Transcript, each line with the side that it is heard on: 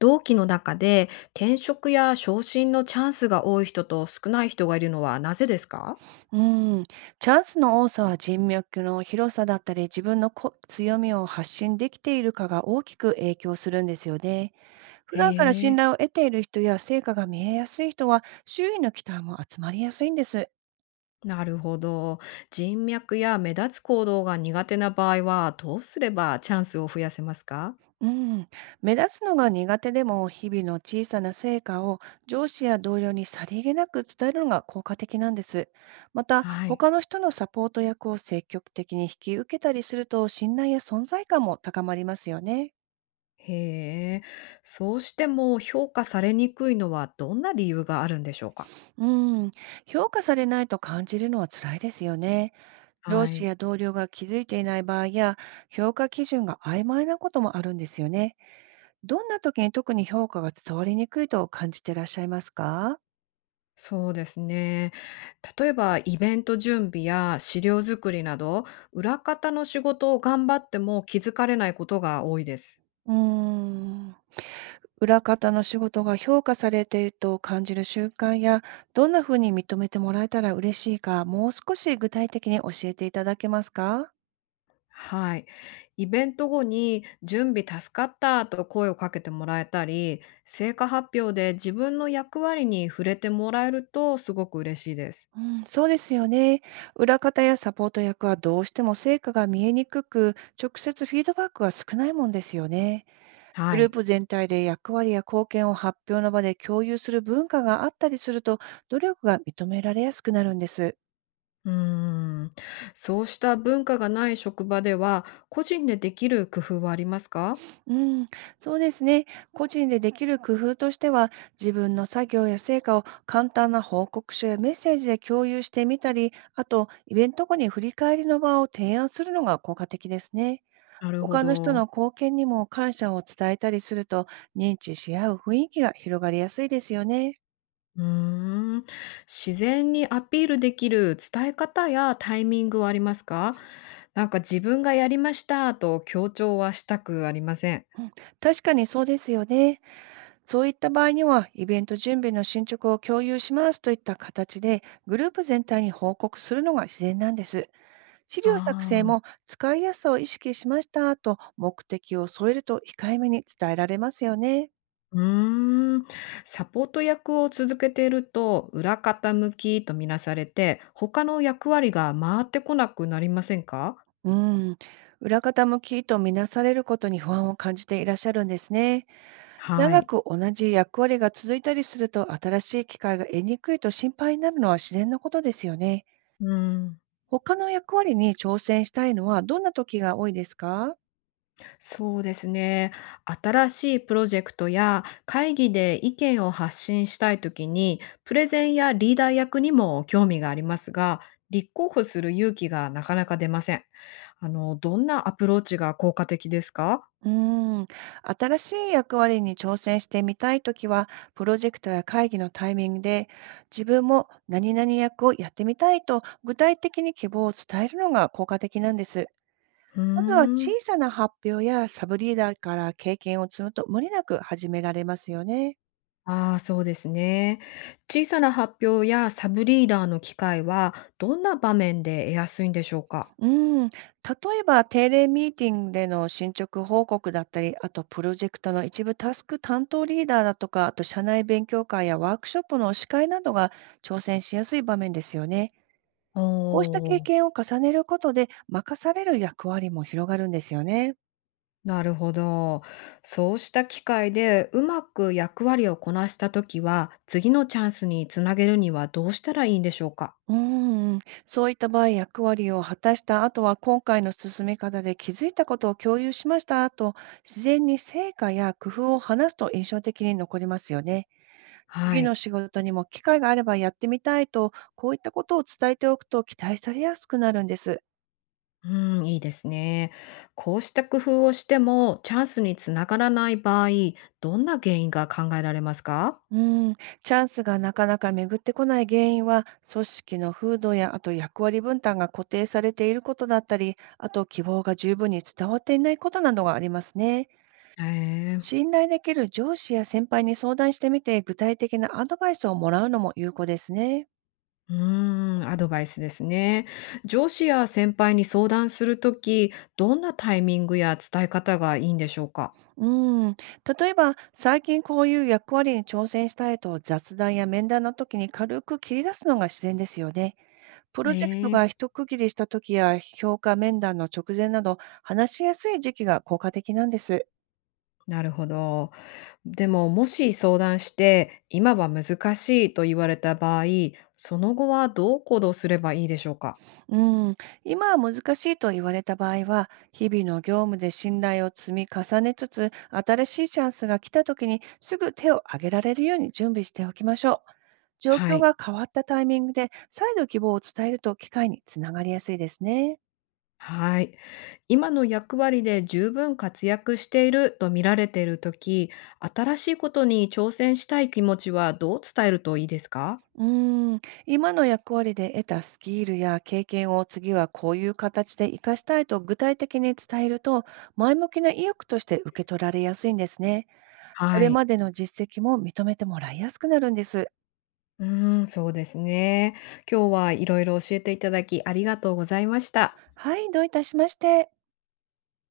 left: 同期の中で転職や昇進のチャンスが多い人と少ない人がいるのはなぜですか？
right: うん、チャンスの多さは人脈の広さだったり、自分のこ強みを発信できているかが大きく影響するんですよね。普
left: へ
right: 段から信
left: え、
right: 頼を得ている人や成果が見えやすい人は、周囲の期待も集まりやすいんです。
left: なるほど。人脈や目立つ行動が苦手な場合はどうすればチャンスを増やせますか？
right: うん、目立つのが苦手でも、日々の小さな成果を上司や同僚にさりげなく伝えるのが効果的なんです。また、
left: はい。
right: 他の人のサポート役を積極的に引き受けたりすると、信頼や存在感も高まりますよね。
left: へえ、そうしても評価されにくいのはどんな理由があるんでしょうか？
right: うん、評価されないと感じるのは辛いですよね。上
left: は
right: 司
left: い。
right: や同僚が気づいていない場合や、評価基準が曖昧なこともあるんですよね。どんな時に特に評価が伝わりにくいと感じていらっしゃいますか？
left: そうですね。例えばイベント準備や資料作りなど、裏方の仕事を頑張っても気づかれないことが多いです。
right: うーん、裏方の仕事が評価されていると感じる習慣や、どんなふうに認めてもらえたら嬉しいか、もう少し具体的に教えていただけますか？
left: はい。イベント後に準備助かったと声をかけてもらえたり、成果発表で自分の役割に触れてもらえるとすごく嬉しいです。
right: うん、そうですよね。裏方やサポート役はどうしても成果が見えにくく、直接フィードバックが少ないもんですよね。
left: は
right: グルー
left: い。
right: プ全体で役割や貢献を発表の場で共有する文化があったりすると、努力が認められやすくなるんです。
left: うーん。そうした文化がない職場では、個人でできる工夫はありますか？
right: うん、そうですね。個人でできる工夫としては、自分の作業や成果を簡単な報告書やメッセージで共有してみたり、あと、イベント後に振り返りの場を提案するのが効果的ですね。
left: なるほ
right: 他の人の
left: ど。
right: 貢献にも感謝を伝えたりすると、認知し合う雰囲気が広がりやすいですよね。
left: うーん、自然にアピールできる伝え方やタイミングはありますか？なんか自分がやりましたと強調はしたくありません。
right: うん、確かにそうですよね。そういった場合には、イベント準備の進捗を共有しますといった形で、グループ全体に報告するのが自然なんです。資
left: あ
right: 料作成
left: あ、
right: も使いやすさを意識しましたと目的を添えると、控えめに伝えられますよね。
left: うーん。サポート役を続けていると、裏方向きとみなされて、他の役割が回ってこなくなりませんか？
right: うん、裏方向きとみなされることに不安を感じていらっしゃるんですね。
left: は
right: 長
left: い。
right: く同じ役割が続いたりすると、新しい機会が得にくいと心配になるのは自然なことですよね。
left: うん。
right: 他の役割に挑戦したいのはどんな時が多いですか？
left: そうですね。新しいプロジェクトや会議で意見を発信したいときに、プレゼンやリーダー役にも興味がありますが、立候補する勇気がなかなか出ません。どんなアプローチが効果的ですか？
right: うーん、新しい役割に挑戦してみたい時は、プロジェクトや会議のタイミングで、自分も何々役をやってみたいと具体的に希望を伝えるのが効果的なんです。
left: うー
right: まずは小
left: ん。
right: さな発表やサブリーダーから経験を積むと、無理なく始められますよね。
left: ああ、そうですね。小さな発表やサブリーダーの機会は、どんな場面で得やすいんでしょうか？
right: うん、例えば定例ミーティングでの進捗報告だったり、あとプロジェクトの一部タスク担当リーダーだとか、あと社内勉強会やワークショップの司会などが挑戦しやすい場面ですよね。こうした経
left: おー。
right: 験を重ねることで、任される役割も広がるんですよね。
left: なるほど。そうした機会でうまく役割をこなしたときは、次のチャンスにつなげるにはどうしたらいいんでしょうか？
right: うーん、そういった場合、役割を果たした後は、今回の進め方で気づいたことを共有しましたと、自然に成果や工夫を話すと印象的に残りますよね。
left: は
right: 次の
left: い。
right: 仕事にも機会があればやってみたいと、こういったことを伝えておくと期待されやすくなるんです。
left: うん、いいですね。こうした工夫をしてもチャンスにつながらない場合、どんな原因が考えられますか？
right: うん、チャンスがなかなか巡ってこない原因は、組織の風土やあと役割分担が固定されていることだったり、あと希望が十分に伝わっていないことなどがありますね。
left: へえ。
right: 信頼できる上司や先輩に相談してみて、具体的なアドバイスをもらうのも有効ですね。
left: うーん、アドバイスですね。上司や先輩に相談するとき、どんなタイミングや伝え方がいいんでしょうか？
right: うん、例えば、最近こういう役割に挑戦したいと雑談や面談の時に軽く切り出すのが自然ですよね。プロジェクト
left: え
right: が
left: え、
right: 一区切りした時や評価面談の直前など、話しやすい時期が効果的なんです。
left: なるほど。でも、もし相談して、今は難しいと言われた場合、その後はどう行動すればいいでしょうか？
right: うん、今は難しいと言われた場合は、日々の業務で信頼を積み重ねつつ、新しいチャンスが来た時にすぐ手を挙げられるように準備しておきましょう。状
left: は
right: 況
left: い。
right: が変わったタイミングで再度希望を伝えると、機会につながりやすいですね。
left: はい。今の役割で十分活躍していると見られているとき、新しいことに挑戦したい気持ちはどう伝えるといいですか？
right: うーん、今の役割で得たスキルや経験を次はこういう形で活かしたいと具体的に伝えると、前向きな意欲として受け取られやすいんですね。こ
left: は
right: れ
left: い。
right: までの実績も認めてもらいやすくなるんです。
left: うーん、そうですね。今日はいろいろ教えていただきありがとうございました。
right: はい、どういたしまして。